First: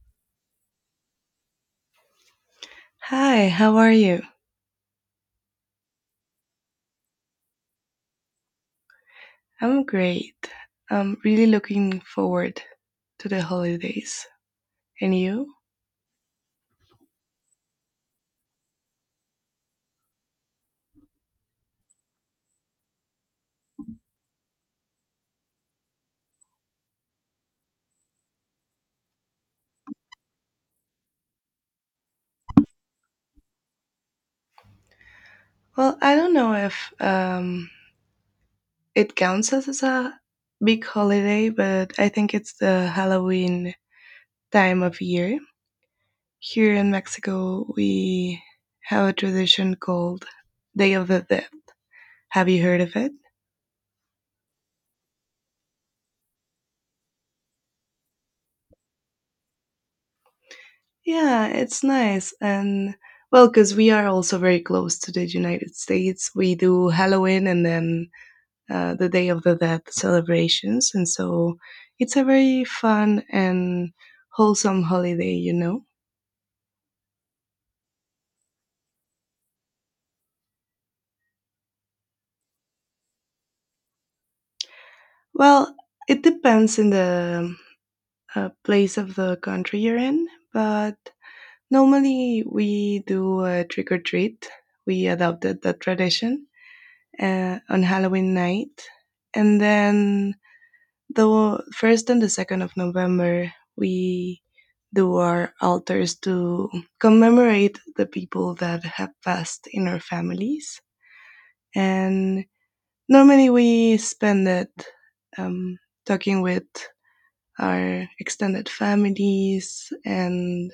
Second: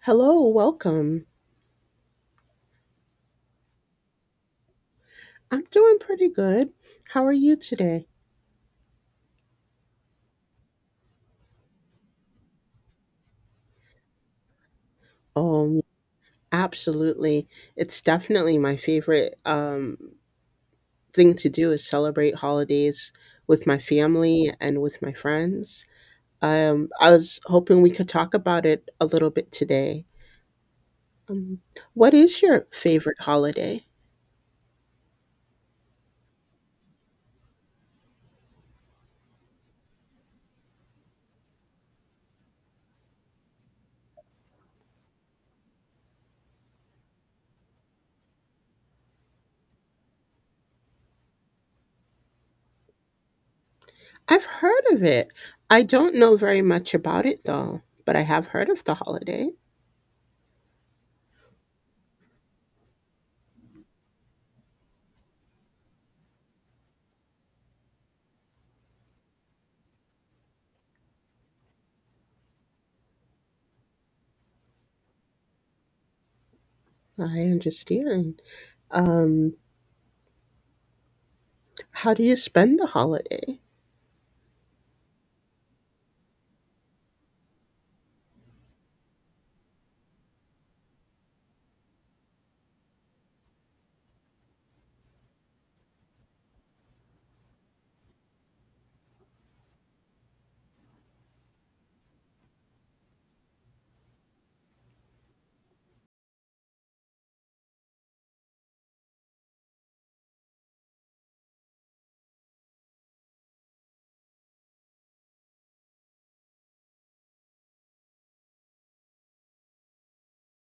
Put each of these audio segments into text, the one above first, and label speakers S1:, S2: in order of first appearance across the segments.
S1: Hello, welcome.
S2: Hi, how are you?
S1: I'm doing pretty good. How are you today?
S2: I'm great. I'm really looking forward to the holidays. And you?
S1: Um, Absolutely. It's definitely my favorite thing to do is celebrate holidays with my family and with my friends. I was hoping we could talk about it a little bit today. Um, what is your favorite holiday?
S2: Well, I don't know if it counts as a big holiday, but I think it's the Halloween time of year. Here in Mexico, we have a tradition called Day of the Dead. Have you heard of it?
S1: I've heard of it. I don't know very much about it though, but I have heard of the holiday.
S2: Yeah, it's nice. And well, because we are also very close to the United States, we do Halloween and then the Day of the Dead celebrations. And so it's a very fun and wholesome holiday, you know?
S1: I understand. Um, How do you spend the holiday?
S2: Well, it depends in the place of the country you're in, but normally we do a trick or treat. We adopted that tradition on Halloween night. And then the first and the second of November, we do our altars to commemorate the people that have passed in our families. And normally we spend it um, talking with our extended families and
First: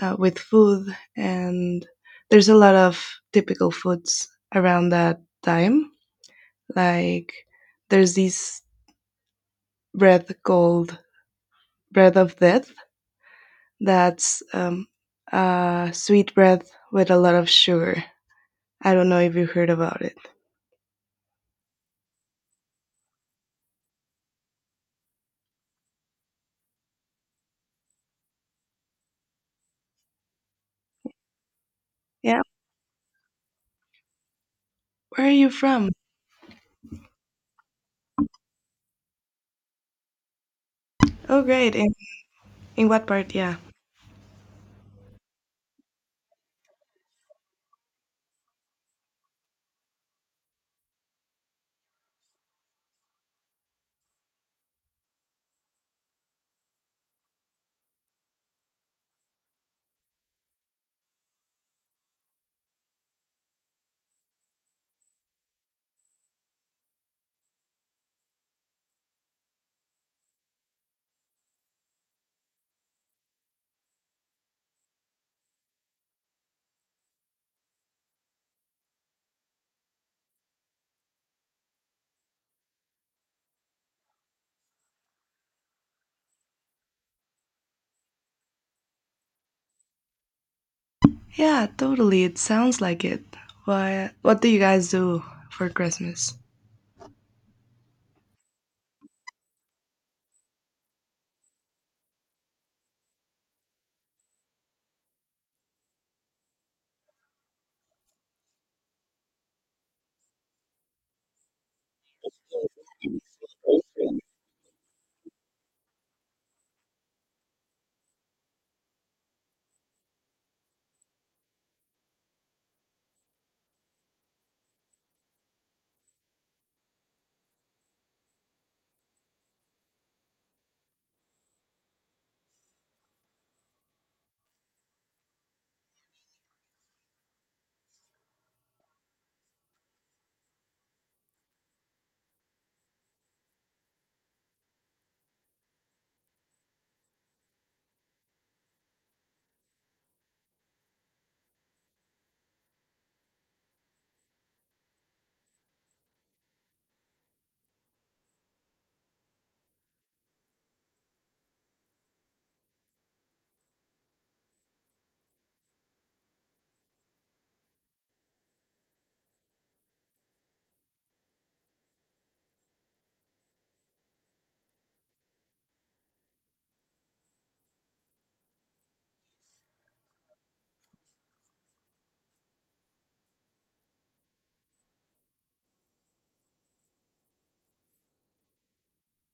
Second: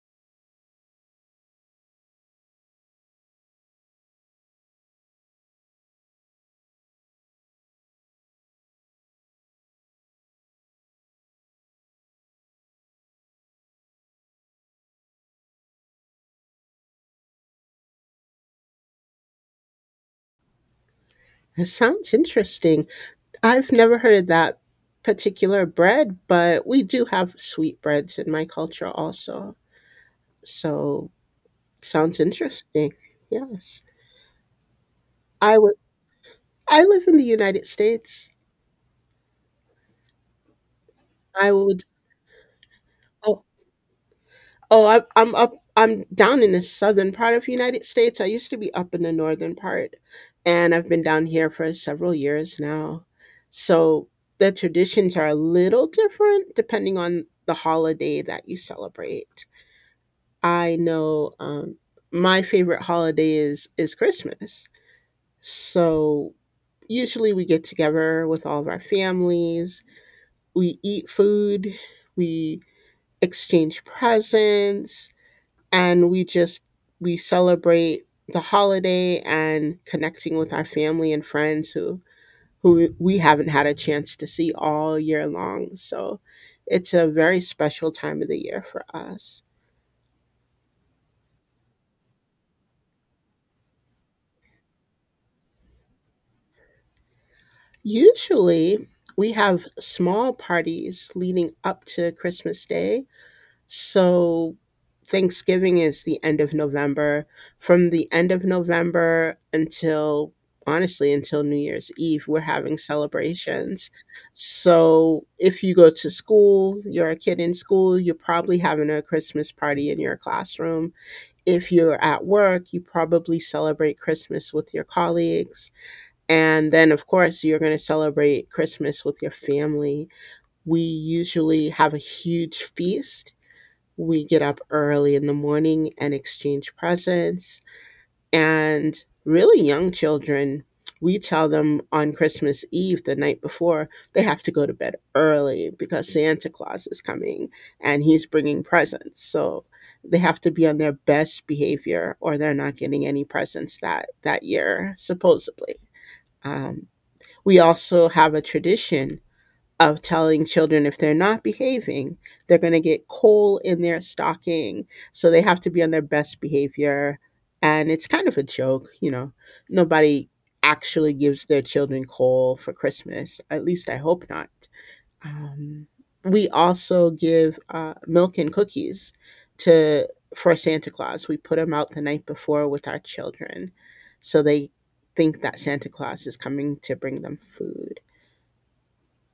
S2: with food. And there's a lot of typical foods around that time. Like there's this bread called bread of death. That's sweet bread with a lot of sugar. I don't know if you heard about it.
S1: That sounds interesting. I've never heard of that particular bread, but we do have sweetbreads in my culture also. So sounds
S2: Yeah,
S1: interesting. Yes.
S2: where are you
S1: I would
S2: from?
S1: I live in the United States.
S2: Oh,
S1: I
S2: great.
S1: would
S2: In what part?
S1: oh,
S2: Yeah.
S1: Oh, I, I'm up. I'm down in the southern part of the United States. I used to be up in the northern part, and I've been down here for several years now. So the traditions are a little different depending on the holiday that you celebrate. I know my favorite holiday is Christmas. So usually we get together with all of our families. We eat food. We exchange presents and we just we celebrate the holiday and connecting with our family and friends who we haven't had a chance to see all year long. So it's a very special time of the year for us.
S2: Yeah, totally. It sounds like it. What do you guys do for Christmas?
S1: Usually, we have small parties leading up to Christmas Day. So Thanksgiving is the end of November. From the end of November until honestly until New Year's Eve, we're having celebrations. So if you go to school, you're a kid in school, you're probably having a Christmas party in your classroom. If you're at work, you probably celebrate Christmas with your colleagues. And then, of course, you're going to celebrate Christmas with your family. We usually have a huge feast. We get up early in the morning and exchange presents. And really young children, we tell them on Christmas Eve, the night before, they have to go to bed early because Santa Claus is coming and he's bringing presents. So they have to be on their best behavior or they're not getting any presents that year, supposedly. Um, we also have a tradition of telling children if they're not behaving, they're going to get coal in their stocking. So they have to be on their best behavior. And it's kind of a joke. Nobody actually gives their children coal for Christmas. At least I hope not. Um, we also give milk and cookies to for Santa Claus. We put them out the night before with our children, so they think that Santa Claus is coming to bring them food.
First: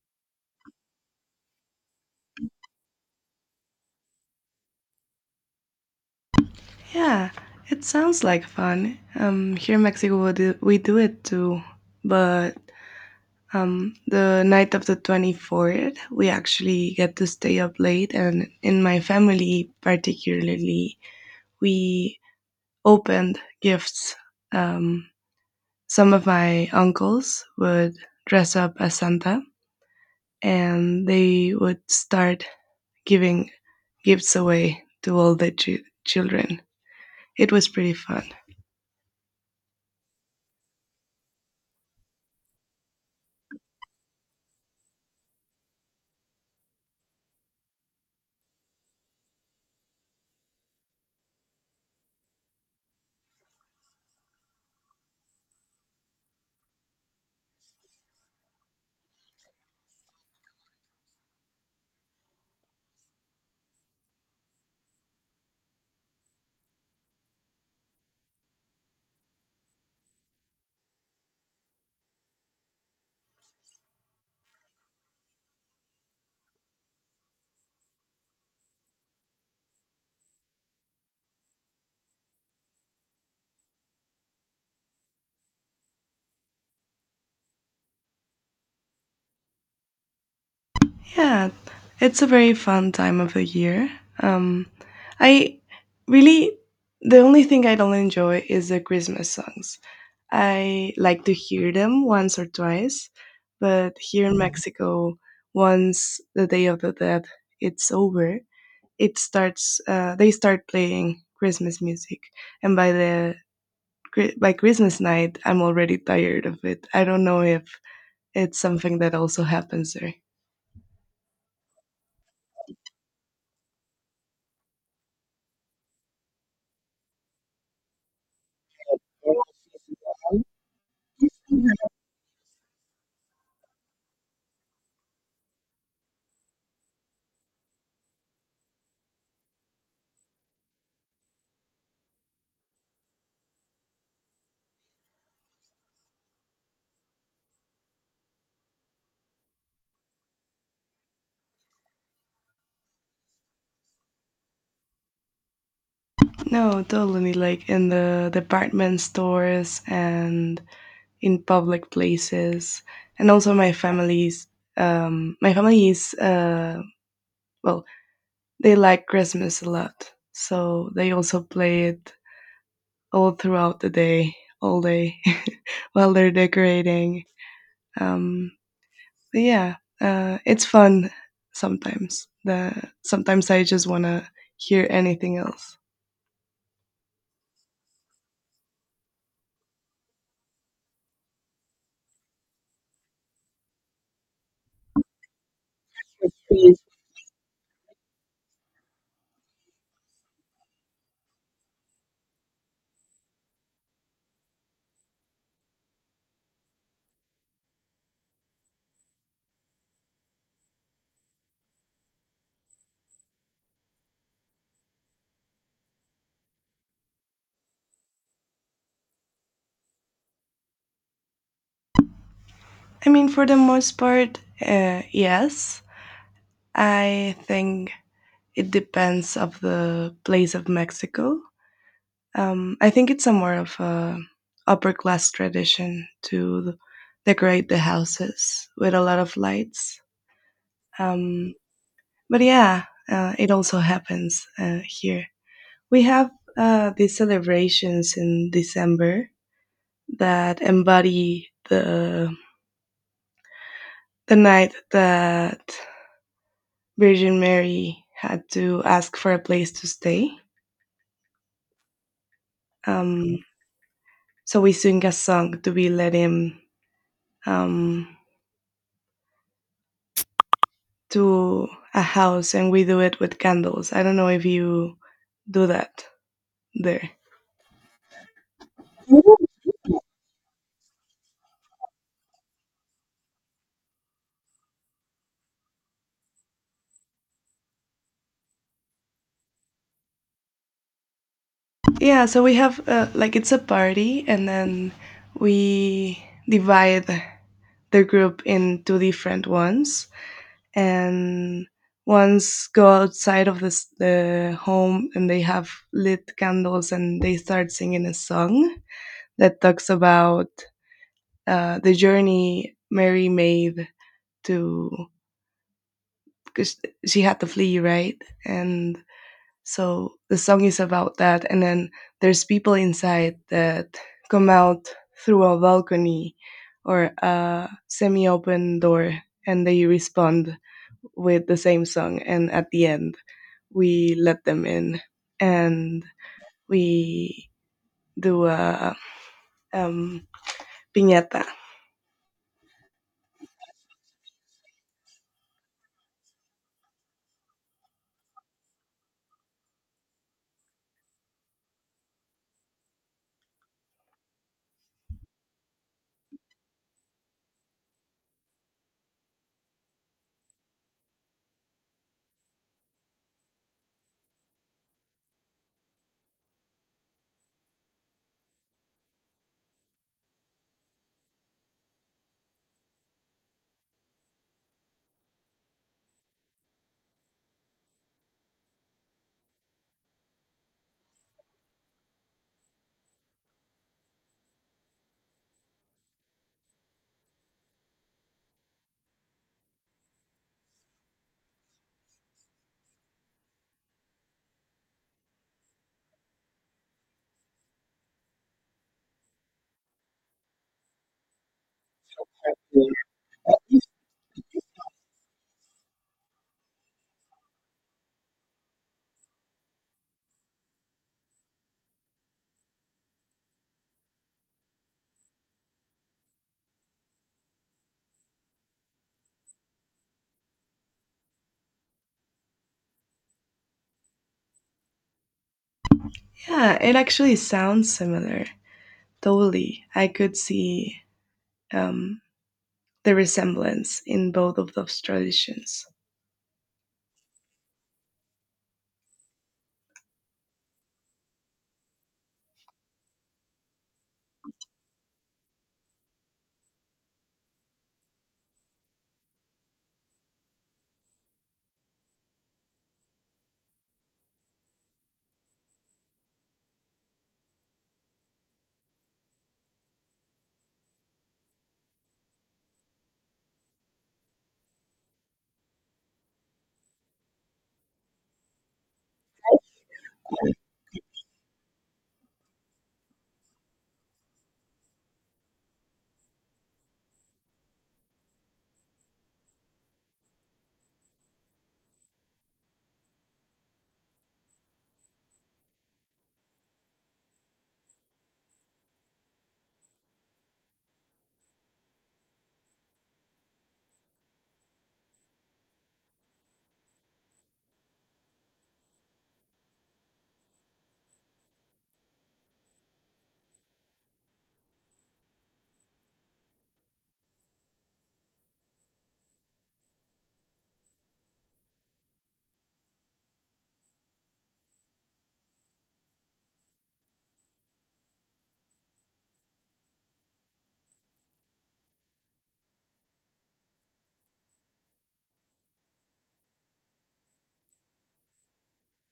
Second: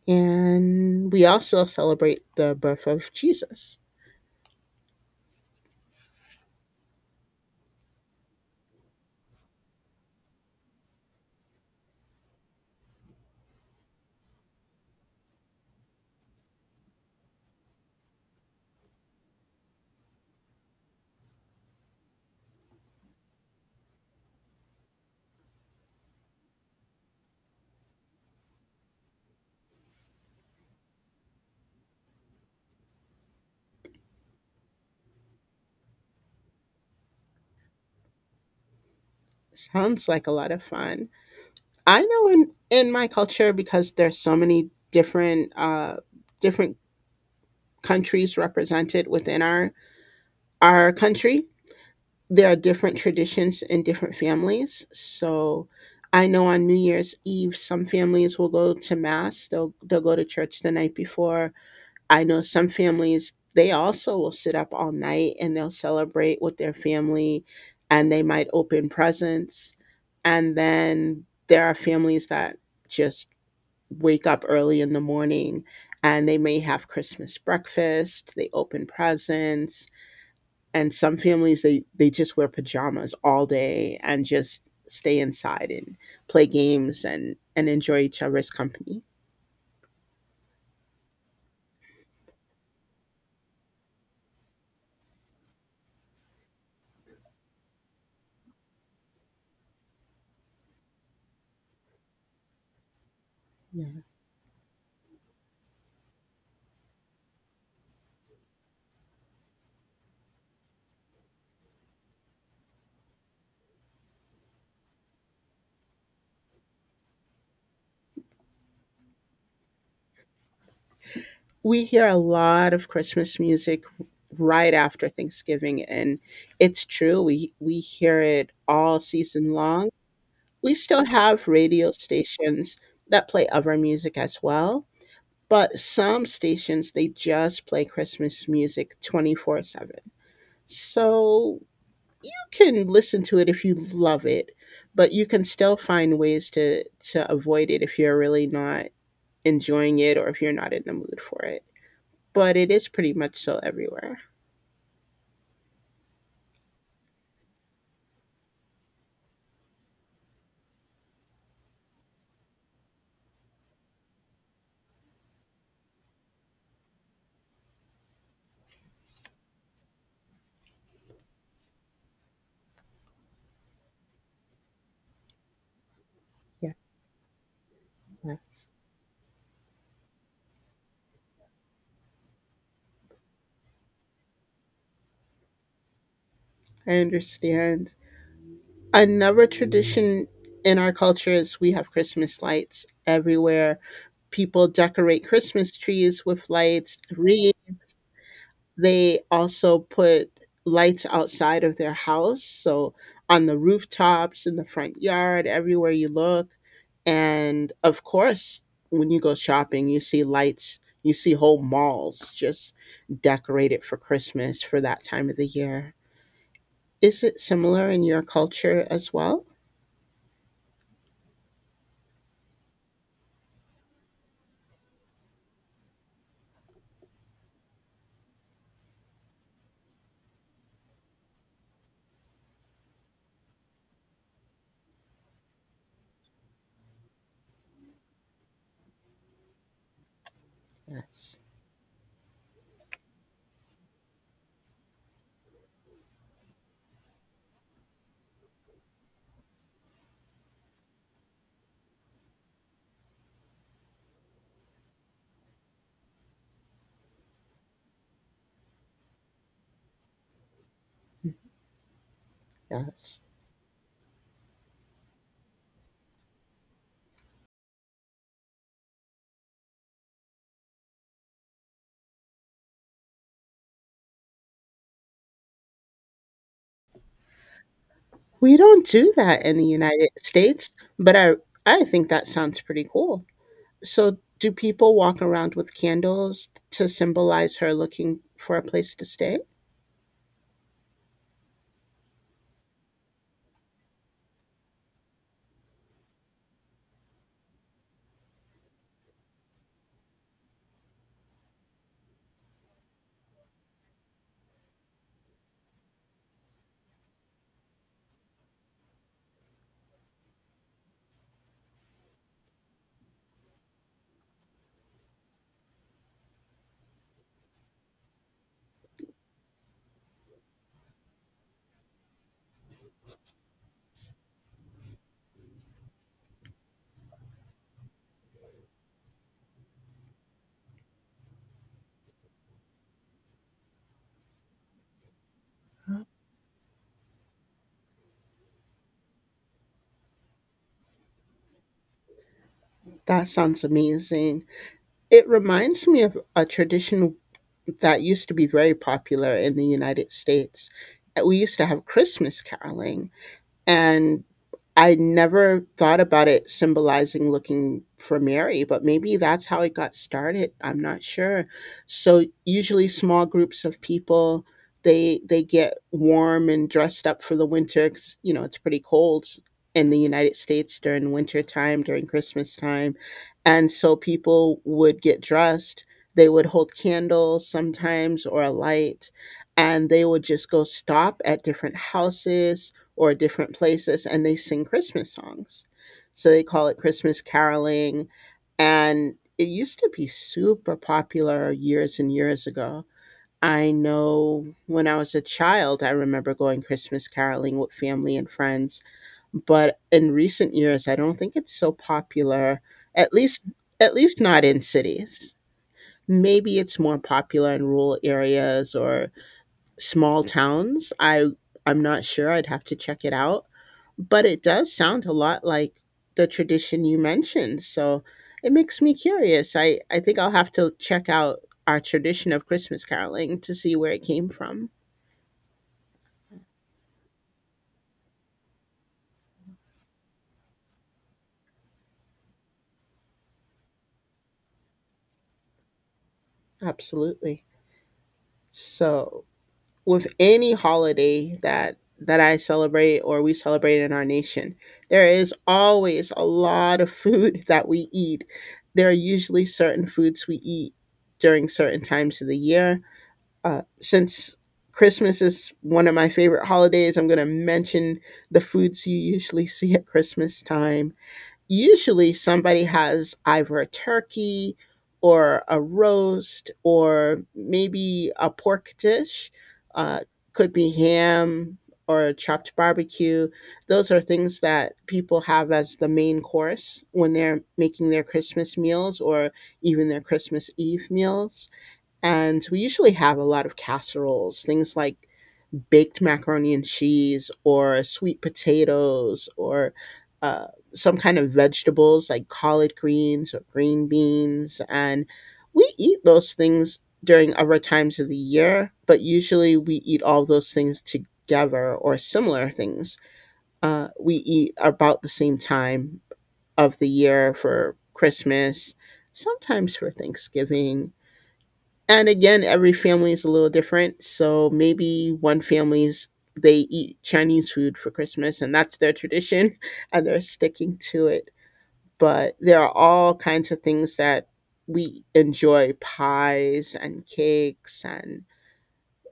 S1: And we also celebrate the birth of Jesus.
S2: Yeah, it sounds like fun. Here in Mexico, we do it too. But the night of the 24th, we actually get to stay up late. And in my family, particularly, we opened gifts. Um, some of my uncles would dress up as Santa and they would start giving gifts away to all the children. It was pretty fun.
S1: Sounds like a lot of fun. I know in my culture because there's so many different countries represented within our country. There are different traditions in different families. So I know on New Year's Eve, some families will go to mass. They'll go to church the night before. I know some families, they also will sit up all night and they'll celebrate with their family and they might open presents. And then there are families that just wake up early in the morning and they may have Christmas breakfast, they open presents, and some families they just wear pajamas all day and just stay inside and play games and enjoy each other's company.
S2: Yeah, it's a very fun time of the year. Um, I really, the only thing I don't enjoy is the Christmas songs. I like to hear them once or twice, but
S1: Yeah.
S2: here in Mexico, once the Day of the Dead it's over, it starts. They start playing Christmas music, and by the Chri- by Christmas night, I'm already tired of it. I don't know if it's something that also happens there.
S1: We hear a lot of Christmas music right after Thanksgiving, and it's true. We hear it all season long. We still have radio stations that play other music as well, but some stations they just play Christmas music 24/7. So you can listen to it if you love it, but you can still find ways to avoid it if you're really not enjoying it or if you're not in the mood for it but it is pretty much so everywhere.
S2: No, totally. Like in the department stores and in public places, and also my family is well, they like Christmas a lot, so they also play it all throughout the day, all day, while they're
S1: Yeah,
S2: decorating. Um,
S1: yes,
S2: but yeah, it's fun sometimes. The sometimes I just wanna hear anything else.
S1: I understand. Another tradition in our culture is we have Christmas lights everywhere. People decorate Christmas trees with
S2: Yes.
S1: lights, wreaths. They also put lights outside of their house, so on the rooftops, in the front yard, everywhere you look, and of course, when you go shopping, you see lights, you see whole malls just decorated for Christmas for that time of the year. Is it similar in your culture as well?
S2: I mean, for the most part, yes. I think it depends of the place of Mexico. I think it's a more of a upper class tradition to decorate the houses with a lot of lights.
S1: Yes.
S2: Um, but yeah, it also happens here. We have these celebrations in December that embody the night that Virgin Mary had to ask for a place to stay.
S1: Yes.
S2: Um, so we sing a song to be let in. Um, to a house, and we do it with candles. I don't know if you do that there.
S1: We don't do that in the United States, but I think that sounds pretty cool. So, do people walk around with candles to symbolize her looking for a place to stay?
S2: Yeah, so we have like, it's a party, and then we divide the group in two different ones, and ones go outside of the home, and they have lit candles, and they start singing a song that talks about the journey Mary made, to because she had to flee, right? And so the song is about that. And then there's people inside that come out through a balcony or a semi open door, and they respond with the same song. And at the end, we let them in, and we do a um, piñata.
S1: That sounds amazing. It reminds me of a tradition that used to be very popular in the United States. We used to have Christmas caroling, and I never thought about it symbolizing looking for Mary, but maybe that's how it got started. I'm not sure. So usually small groups of people, they get warm and dressed up for the winter 'cause, you know, it's pretty cold in the United States during winter time, during Christmas time. And so people would get dressed. They would hold candles sometimes or a light, and they would just go stop at different houses or different places and they sing Christmas songs. So they call it Christmas caroling. And it used to be super popular years and years ago. I know when I was a child, I remember going Christmas caroling with family and friends. But in recent years, I don't think it's so popular, at least at least not in cities. Maybe it's more popular in rural areas or small towns. I'm not sure. I'd have to check it out but it does sound a lot like the tradition you mentioned, so it makes me curious. I think I'll have to check out our tradition of Christmas caroling to see where it came from.
S2: Yeah, it actually sounds similar. Totally. I could see um, the resemblance in both of those traditions.
S1: Absolutely. So, with any holiday that I celebrate or we celebrate in our nation, there is always a lot of food that we eat. There are usually certain foods we eat during certain times of the year. Since Christmas is one of my favorite holidays, I'm going to mention the foods you usually see at Christmas time. Usually, somebody has either a turkey or a roast or maybe a pork dish. Uh, could be ham or chopped barbecue. Those are things that people have as the main course when they're making their Christmas meals or even their Christmas Eve meals. And we usually have a lot of casseroles, things like baked macaroni and cheese or sweet potatoes or uh, some kind of vegetables like collard greens or green beans. And we eat those things during other times of the year, but usually we eat all those things together or similar things. We eat about the same time of the year for Christmas, sometimes for Thanksgiving and again, every family is a little different. So maybe one family's they eat Chinese food for Christmas and that's their tradition and they're sticking to it. But there are all kinds of things that we enjoy pies and cakes and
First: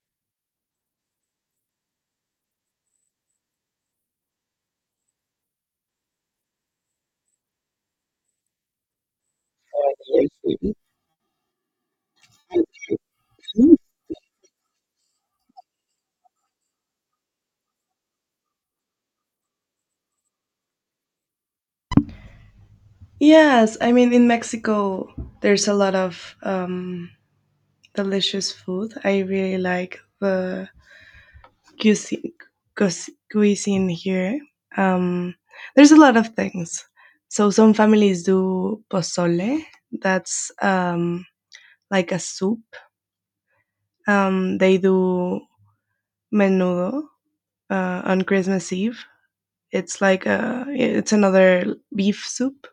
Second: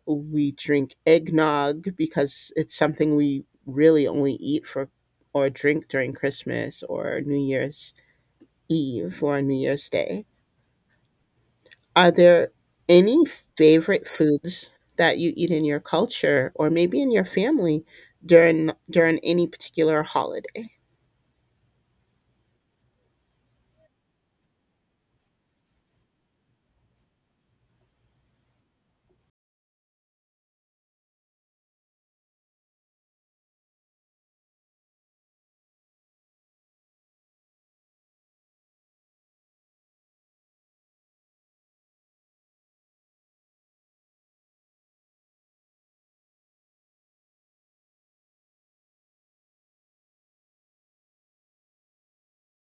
S1: we drink eggnog because it's something we really only eat for or drink during Christmas or New Year's Eve or New Year's Day. Are there any favorite foods that you eat in your culture or maybe in your family during any particular holiday?
S2: Yes, I mean in Mexico there's a lot of delicious food. I really like the cuisine, cuisine here. Um, there's a lot of things. So some families do pozole. That's like a soup. They do menudo on Christmas Eve. It's like a it's another beef soup.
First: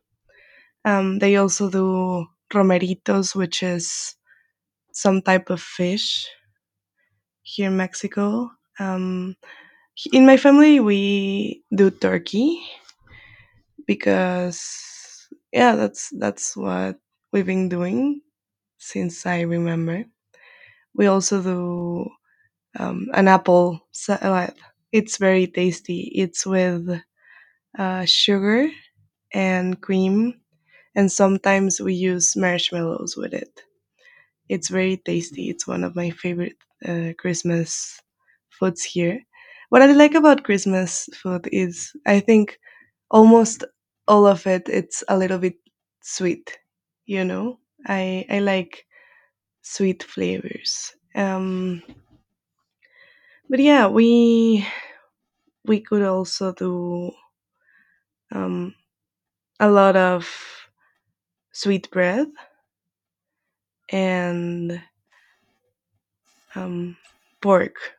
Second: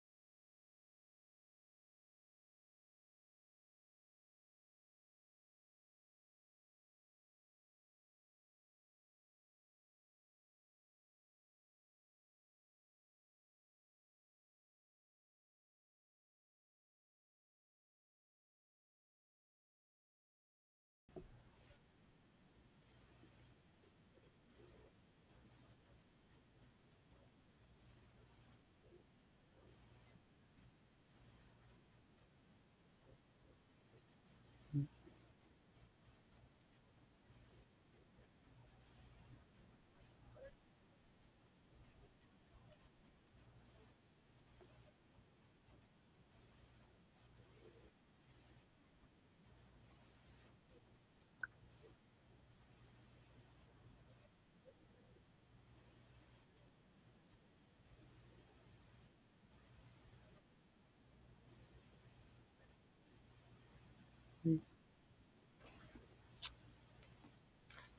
S2: They also do romeritos, which is some type of fish here in Mexico. Um, in my family, we do turkey because yeah, that's what we've been doing since I remember. We also do an apple salad. It's very tasty. It's with sugar and cream, and sometimes we use marshmallows with it. It's very tasty. It's one of my favorite Christmas foods here. What I like about Christmas food is I think almost all of it it's a little bit sweet, you know. I like sweet flavors. But yeah, we could also do um a lot of sweet bread and um pork.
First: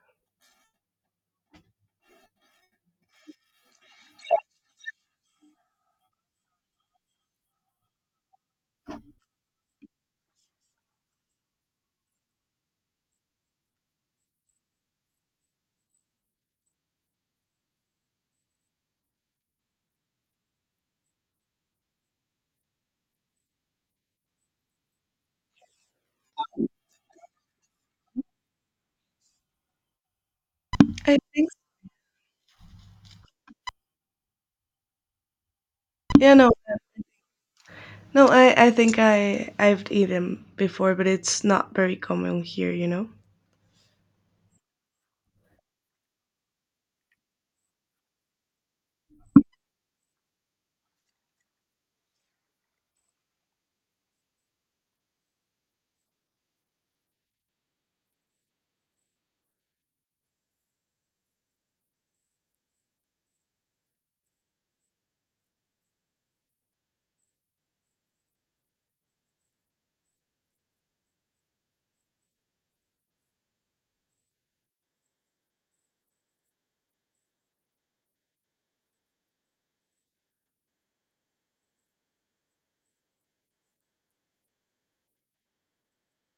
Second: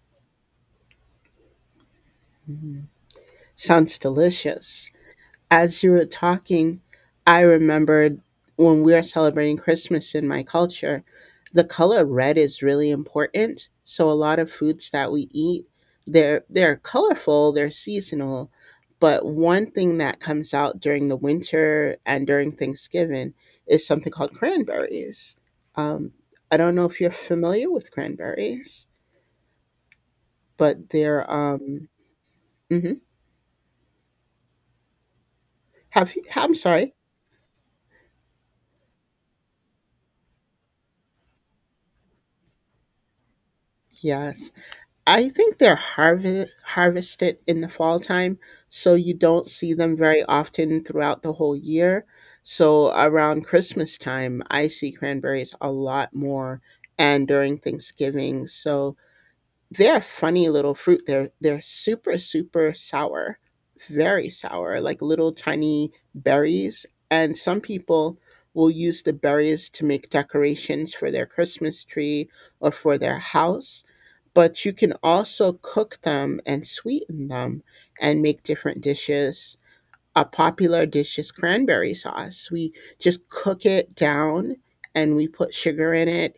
S1: Mhm. Sounds delicious. As you were talking, I remembered when we are celebrating Christmas in my culture, the color red is really important. So a lot of foods that we eat, they're colorful, they're seasonal, but one thing that comes out during the winter and during Thanksgiving is something called cranberries. Um, I don't know if you're familiar with cranberries, but
S2: I
S1: they're
S2: think
S1: mhm. Have you,
S2: yeah, no,
S1: I'm sorry.
S2: no, I think I've eaten before, but it's not very common here.
S1: Yes. I think they're harvested in the fall time, so you don't see them very often throughout the whole year. So around Christmas time, I see cranberries a lot more, and during Thanksgiving. So they're a funny little fruit. They're super super sour, very sour, like little tiny berries. And some people will use the berries to make decorations for their Christmas tree or for their house. But you can also cook them and sweeten them and make different dishes. A popular dish is cranberry sauce. We just cook it down and we put sugar in it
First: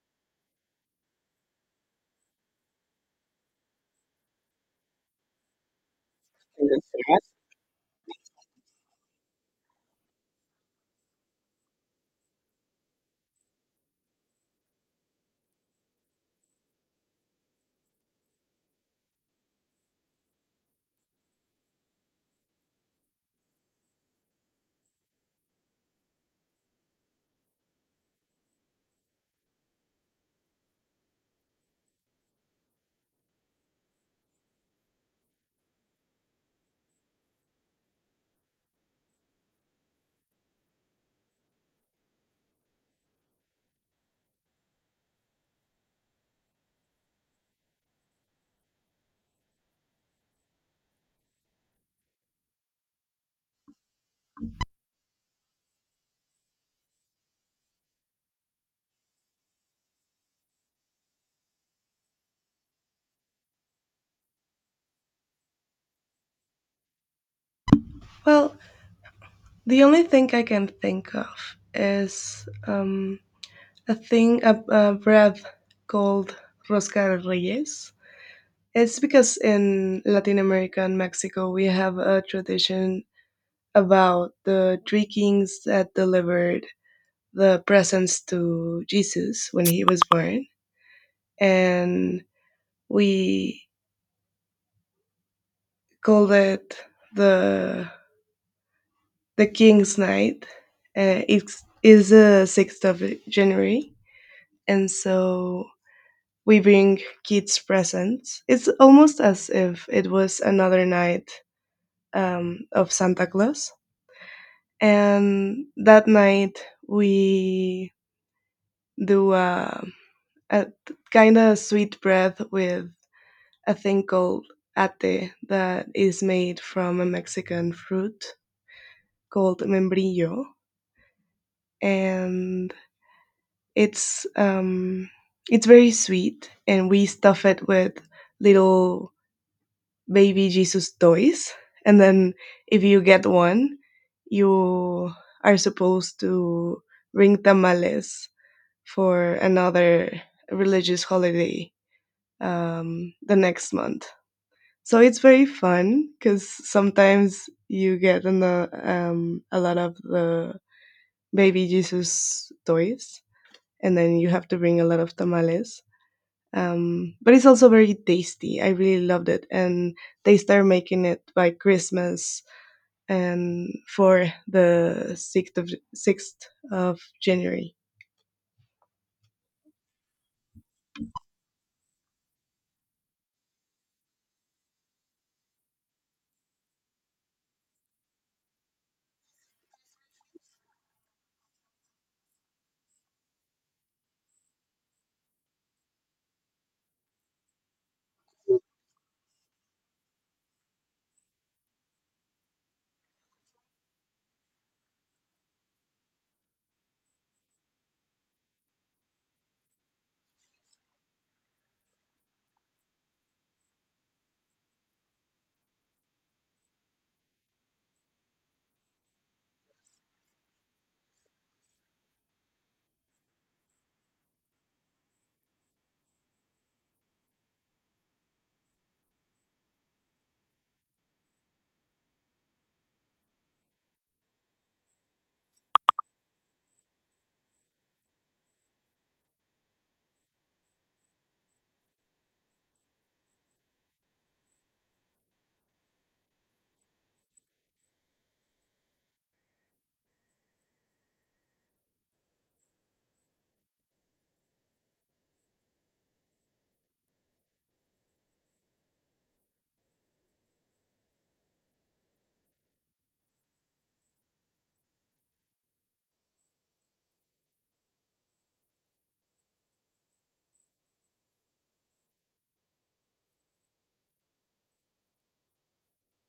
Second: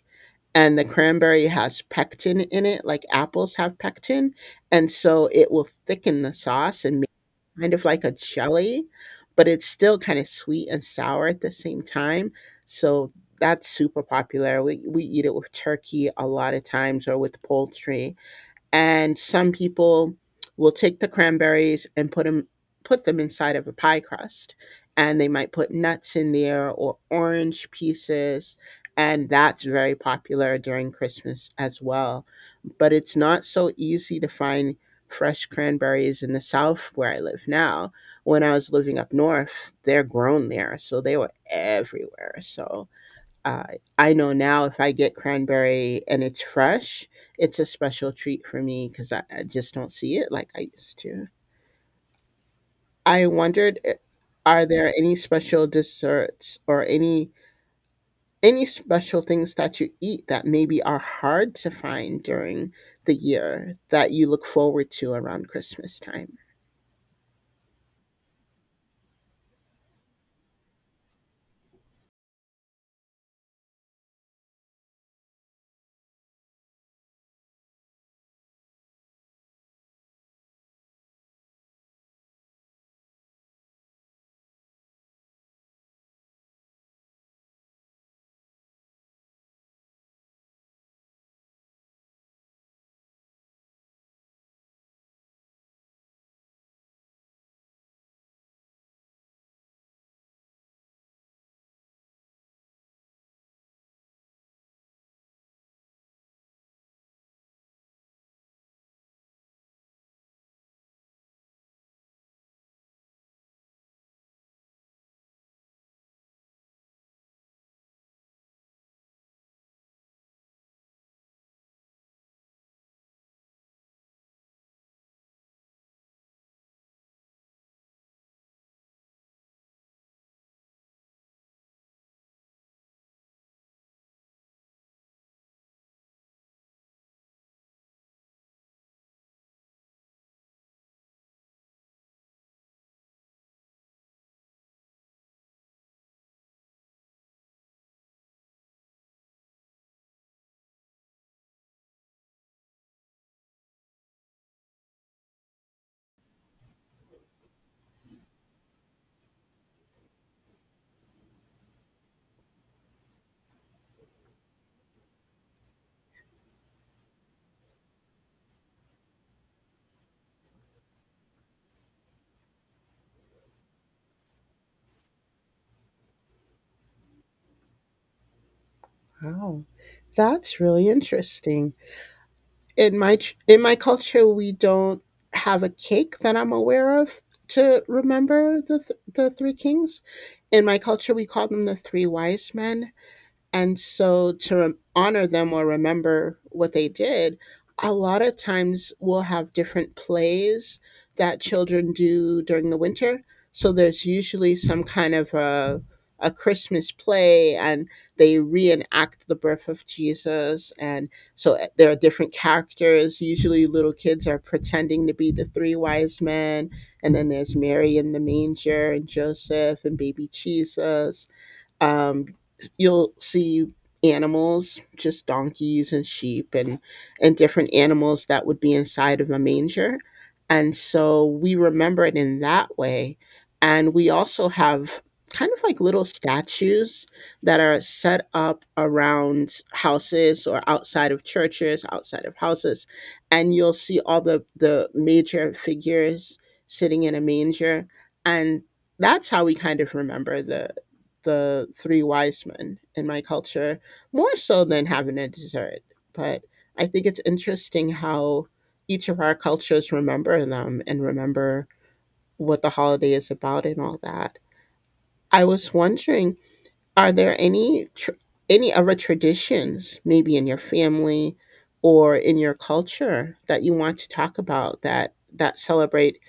S1: and the cranberry has pectin in it, like apples have pectin, and so it will thicken the sauce and make kind of like a jelly, but it's still kind of sweet and sour at the same time. So that's super popular. We eat it with turkey a lot of times, or with poultry, and some people will take the cranberries and put them inside of a pie crust, and they might put nuts in there or orange pieces. And that's very popular during Christmas as well, but it's not so easy to find fresh cranberries in the South where I live now. When I was living up north, they're grown there, so they were everywhere. So uh, I know now if I get cranberry and it's fresh, it's a special treat for me because I just don't see it like I used to. I wondered, are there any special desserts, or any special things that you eat that maybe are hard to find during the year, that you look forward to around Christmas time?
S2: Well, the only thing I can think of is a bread called rosca de reyes. It's because in Latin America and Mexico we have a tradition about the three kings that delivered the presents to Jesus when he was born, and we called it the the King's Night. It is the sixth of January, and so we bring kids presents. It's almost as if it was another night of Santa Claus, and that night we do a kind of sweet bread with a thing called ate that is made from a Mexican fruit called membrillo, and it's um it's very sweet, and we stuff it with little baby Jesus toys. And then if you get one you are supposed to bring tamales for another religious holiday the next month. So it's very fun because sometimes you get a lot of the baby Jesus toys, and then you have to bring a lot of tamales. But it's also very tasty. I really loved it, and they started making it by Christmas and for the sixth of January.
S1: Wow, that's really interesting. In my culture we don't have a cake that I'm aware of to remember the three kings. In my culture we call them the three wise men, and so to honor them or remember what they did, a lot of times we'll have different plays that children do during the winter. So there's usually some kind of a Christmas play, and they reenact the birth of Jesus. And so there are different characters. Usually little kids are pretending to be the three wise men, and then there's Mary in the manger, and Joseph, and baby Jesus. um, you'll see animals, just donkeys and sheep and different animals that would be inside of a manger, and so we remember it in that way. And we also have kind of like little statues that are set up around houses, or outside of churches, outside of houses, and you'll see all the major figures sitting in a manger. And that's how we kind of remember the three wise men in my culture, more so than having a dessert. But I think it's interesting how each of our cultures remember them and remember what the holiday is about and all that. I was wondering, are there any other traditions, maybe in your family or in your culture, that you want to talk about, that that celebrate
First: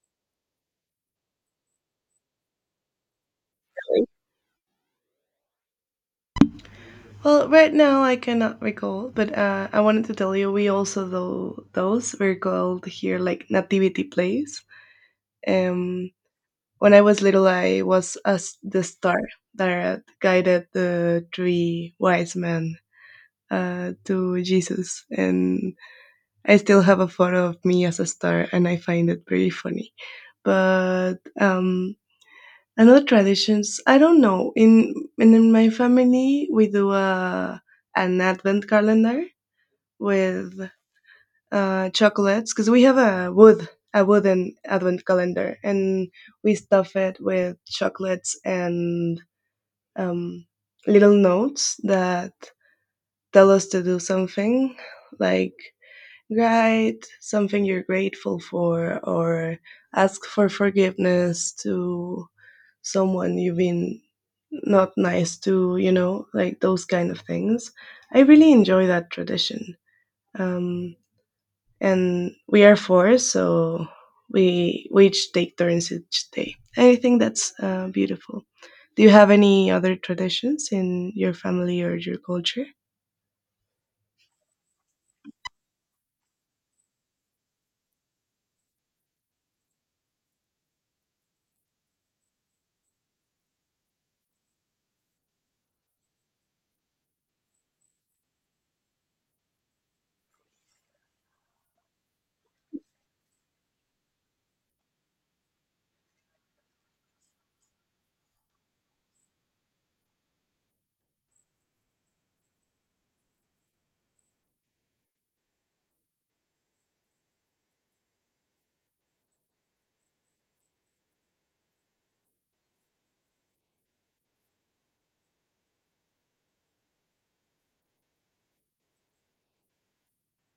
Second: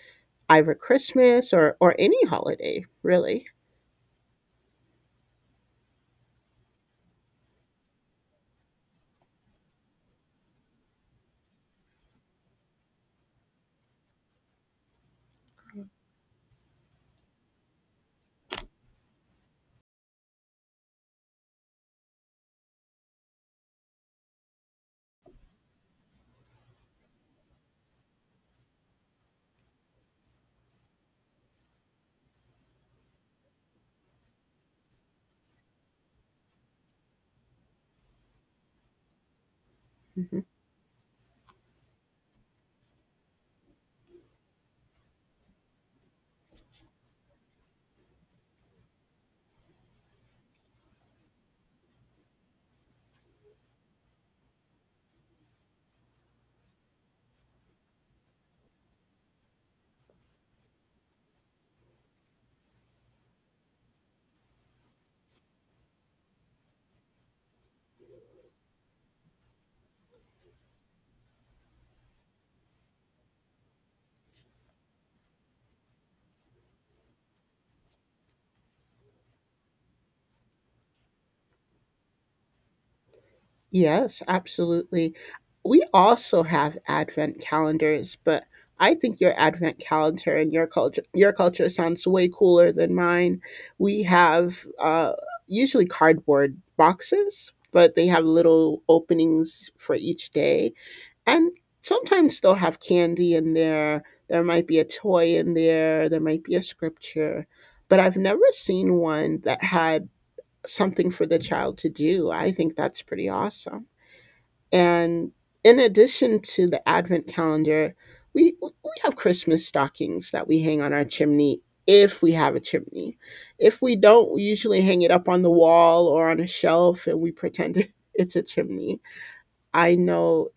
S1: either Christmas or any holiday, really?
S2: Well, right now I cannot recall, but I wanted to tell you, we also though, those were called here like nativity plays. Um, when I was little, I was as the star that guided the three wise men to Jesus. And I still have a photo of me as a star, and I find it very funny. But another traditions, I don't know. In my family, we do a an advent calendar with chocolates because we have a wooden advent calendar, and we stuff it with chocolates and um, little notes that tell us to do something, like, right, something you're grateful for, or ask for forgiveness to someone you've been not nice to, like those kind of things. I really enjoy that tradition. Um, and we are four, so we each take turns each day. I think that's beautiful. Do you have any other traditions in your family or your culture?
S1: Yes, absolutely. We also have advent calendars, but I think your advent calendar and your culture sounds way cooler than mine. We have usually cardboard boxes, but they have little openings for each day, and sometimes they'll have candy in there. There might be a toy in there. There might be a scripture, but I've never seen one that had something for the child to do. I think that's pretty awesome. And in addition to the Advent calendar, we have Christmas stockings that we hang on our chimney, if we have a chimney. If we don't, we usually hang it up on the wall or on a shelf and we pretend it's a chimney. I know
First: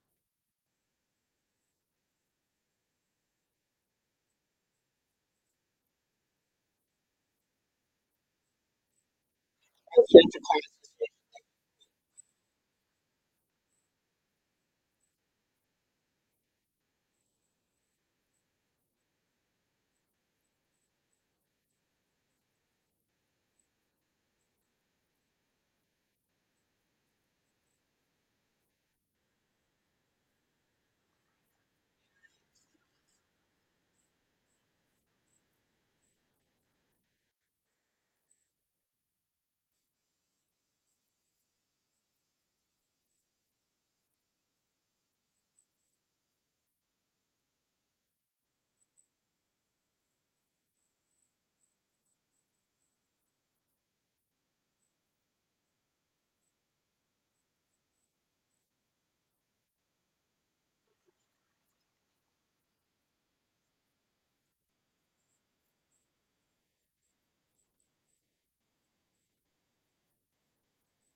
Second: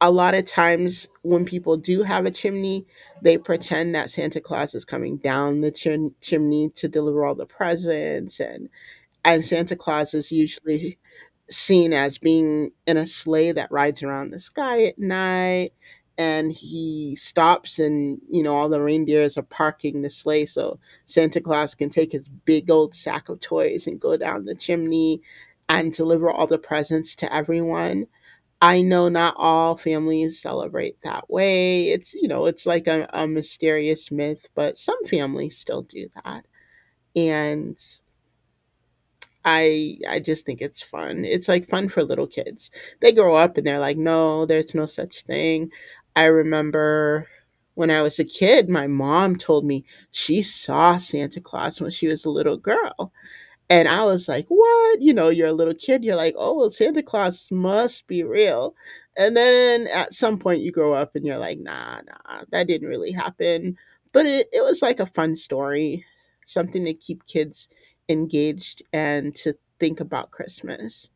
S1: a lot of times when people do have a chimney, they pretend that Santa Claus is coming down the chimney to deliver all the presents. And Santa Claus is usually seen as being in a sleigh that rides around the sky at night, and he stops, and you know, all the reindeers are parking the sleigh so Santa Claus can take his big old sack of toys and go down the chimney and deliver all the presents to everyone. I know not all families celebrate that way. It's, you know, it's like a mysterious myth, but some families still do that. And I just think it's fun. It's like fun for little kids. They grow up and they're like, "No, there's no such thing." I remember when I was a kid, my mom told me she saw Santa Claus when she was a little girl. And I was like, what? You know, you're a little kid. You're like, oh, well, Santa Claus must be real. And then at some point you grow up and you're like, nah, nah, that didn't really happen. But it was like a fun story, something to keep kids engaged and to think about Christmas.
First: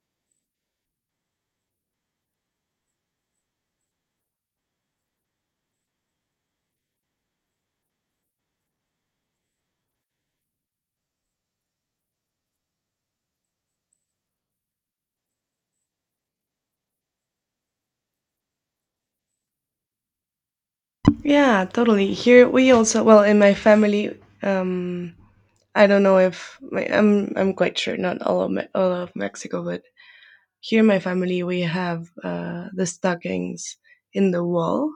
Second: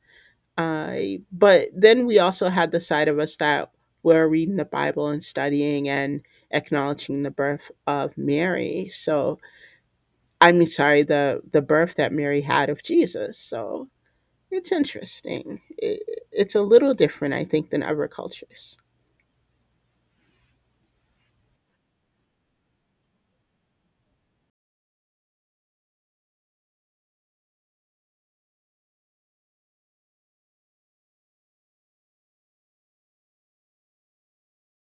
S1: I but then we also had the side of us that were reading the Bible and studying and acknowledging the birth of Mary. So I mean, sorry, the birth that Mary had of Jesus. So it's interesting. I it's a little different, I think, than other cultures.
S2: Yeah, totally. Here we also, well, in my family. I don't know if my, I'm quite sure not all of all of Mexico, but here in my family we have the stockings in the wall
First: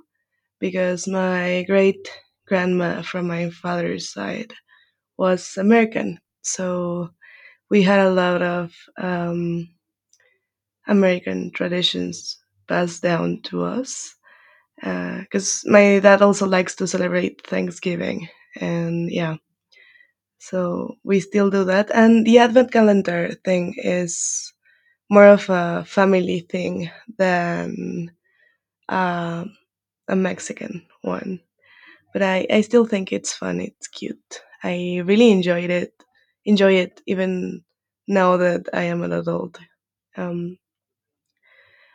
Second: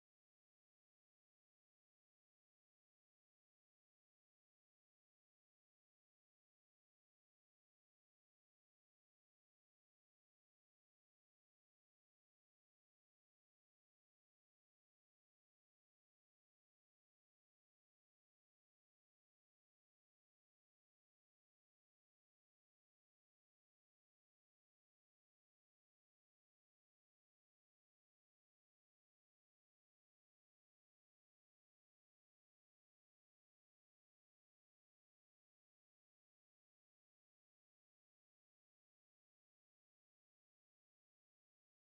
S2: because my great grandma from my father's side was American, so we had a lot of American traditions passed down to us because my dad also likes to celebrate Thanksgiving, and yeah, so we still do that. And the advent calendar thing is more of a family thing than uh, a Mexican one, but I still think it's fun. It's cute. I really enjoyed it. Enjoy it even now that I am an adult. Um,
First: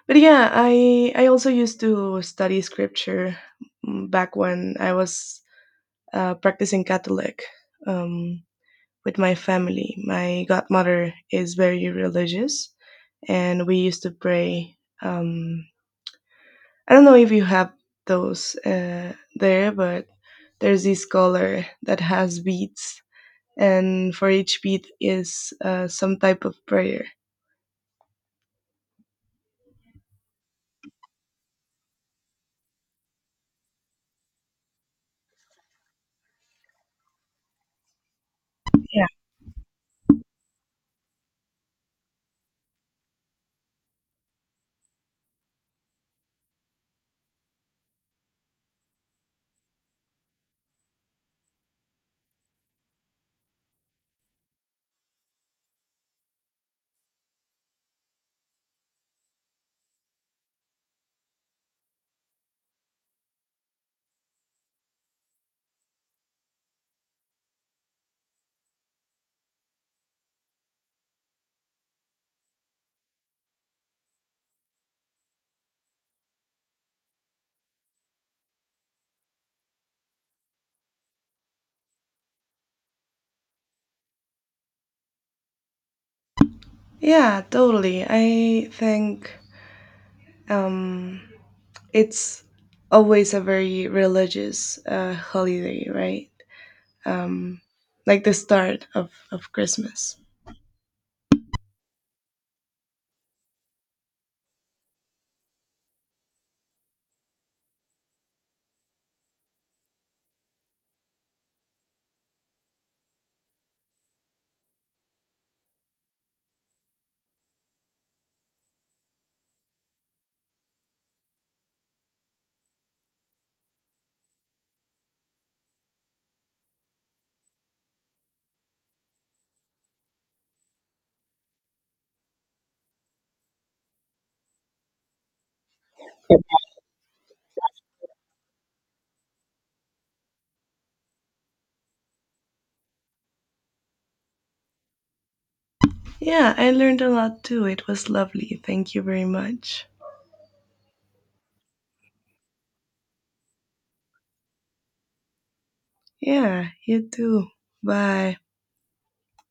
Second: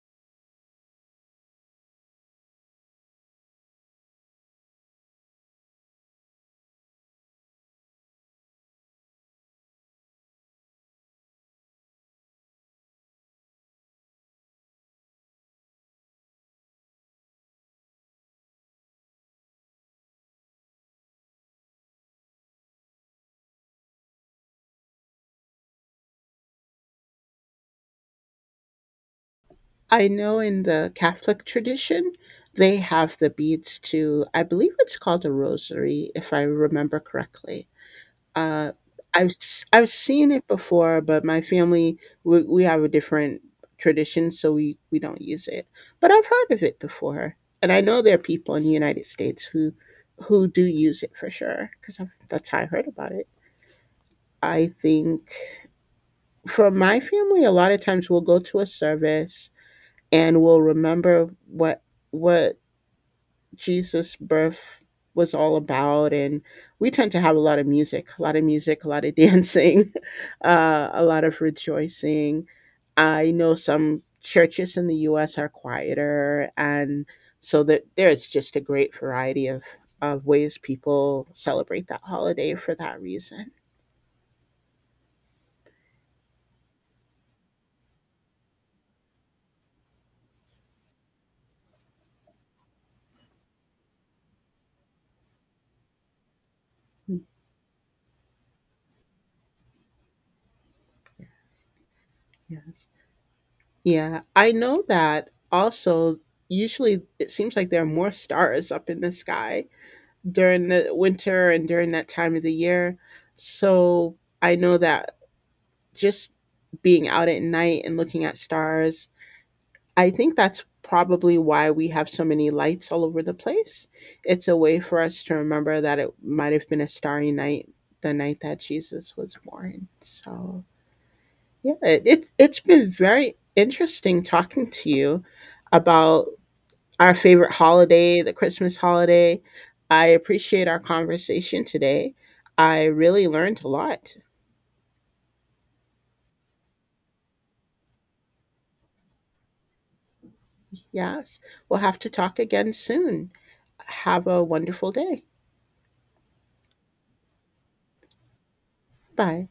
S2: but yeah, I also used to study scripture back when I was practicing Catholic um, with my family. My godmother is very religious, and we used to pray. Um, I don't know if you have those there, but there's this collar that has beads, and for each bead is some type of prayer.
S1: I know in the Catholic tradition, they have the beads to, I believe it's called a rosary, if I remember correctly. uh,
S2: Yeah,
S1: I've seen it before, but my family, we have a different tradition, so we don't use it. But I've heard of it before, and I know there are people in the United States who do use it for sure, because that's how I heard about it. I think for my family, a lot of times we'll go to a service and we'll remember what Jesus' birth was all about. And we tend to have a lot of music, a lot of music, a lot of dancing, a lot of rejoicing. I know some churches in the US are quieter. And so that there's just a great variety of ways people celebrate that holiday for that reason.
S2: yeah, totally. I think um, it's always a very religious holiday, right?
S1: Mm.
S2: um, like the start of Christmas.
S1: Yes. Yeah. I know that also, usually it seems like there are more stars up in the sky during the winter and during that time of the year. So I know that just being out at night and looking at stars, I think that's probably why we have so many lights all over the place. It's a way for us to remember that it might have been a starry night the night that Jesus was born. So yeah, it it's been very interesting talking to you about our favorite holiday, the Christmas holiday. I appreciate our conversation today. I really learned a lot.
S2: Yeah, I learned a lot too. It was lovely. Thank you very much.
S1: Yes. We'll have to talk again soon. Have a wonderful day.
S2: Yeah, you too. Bye.
S1: Bye.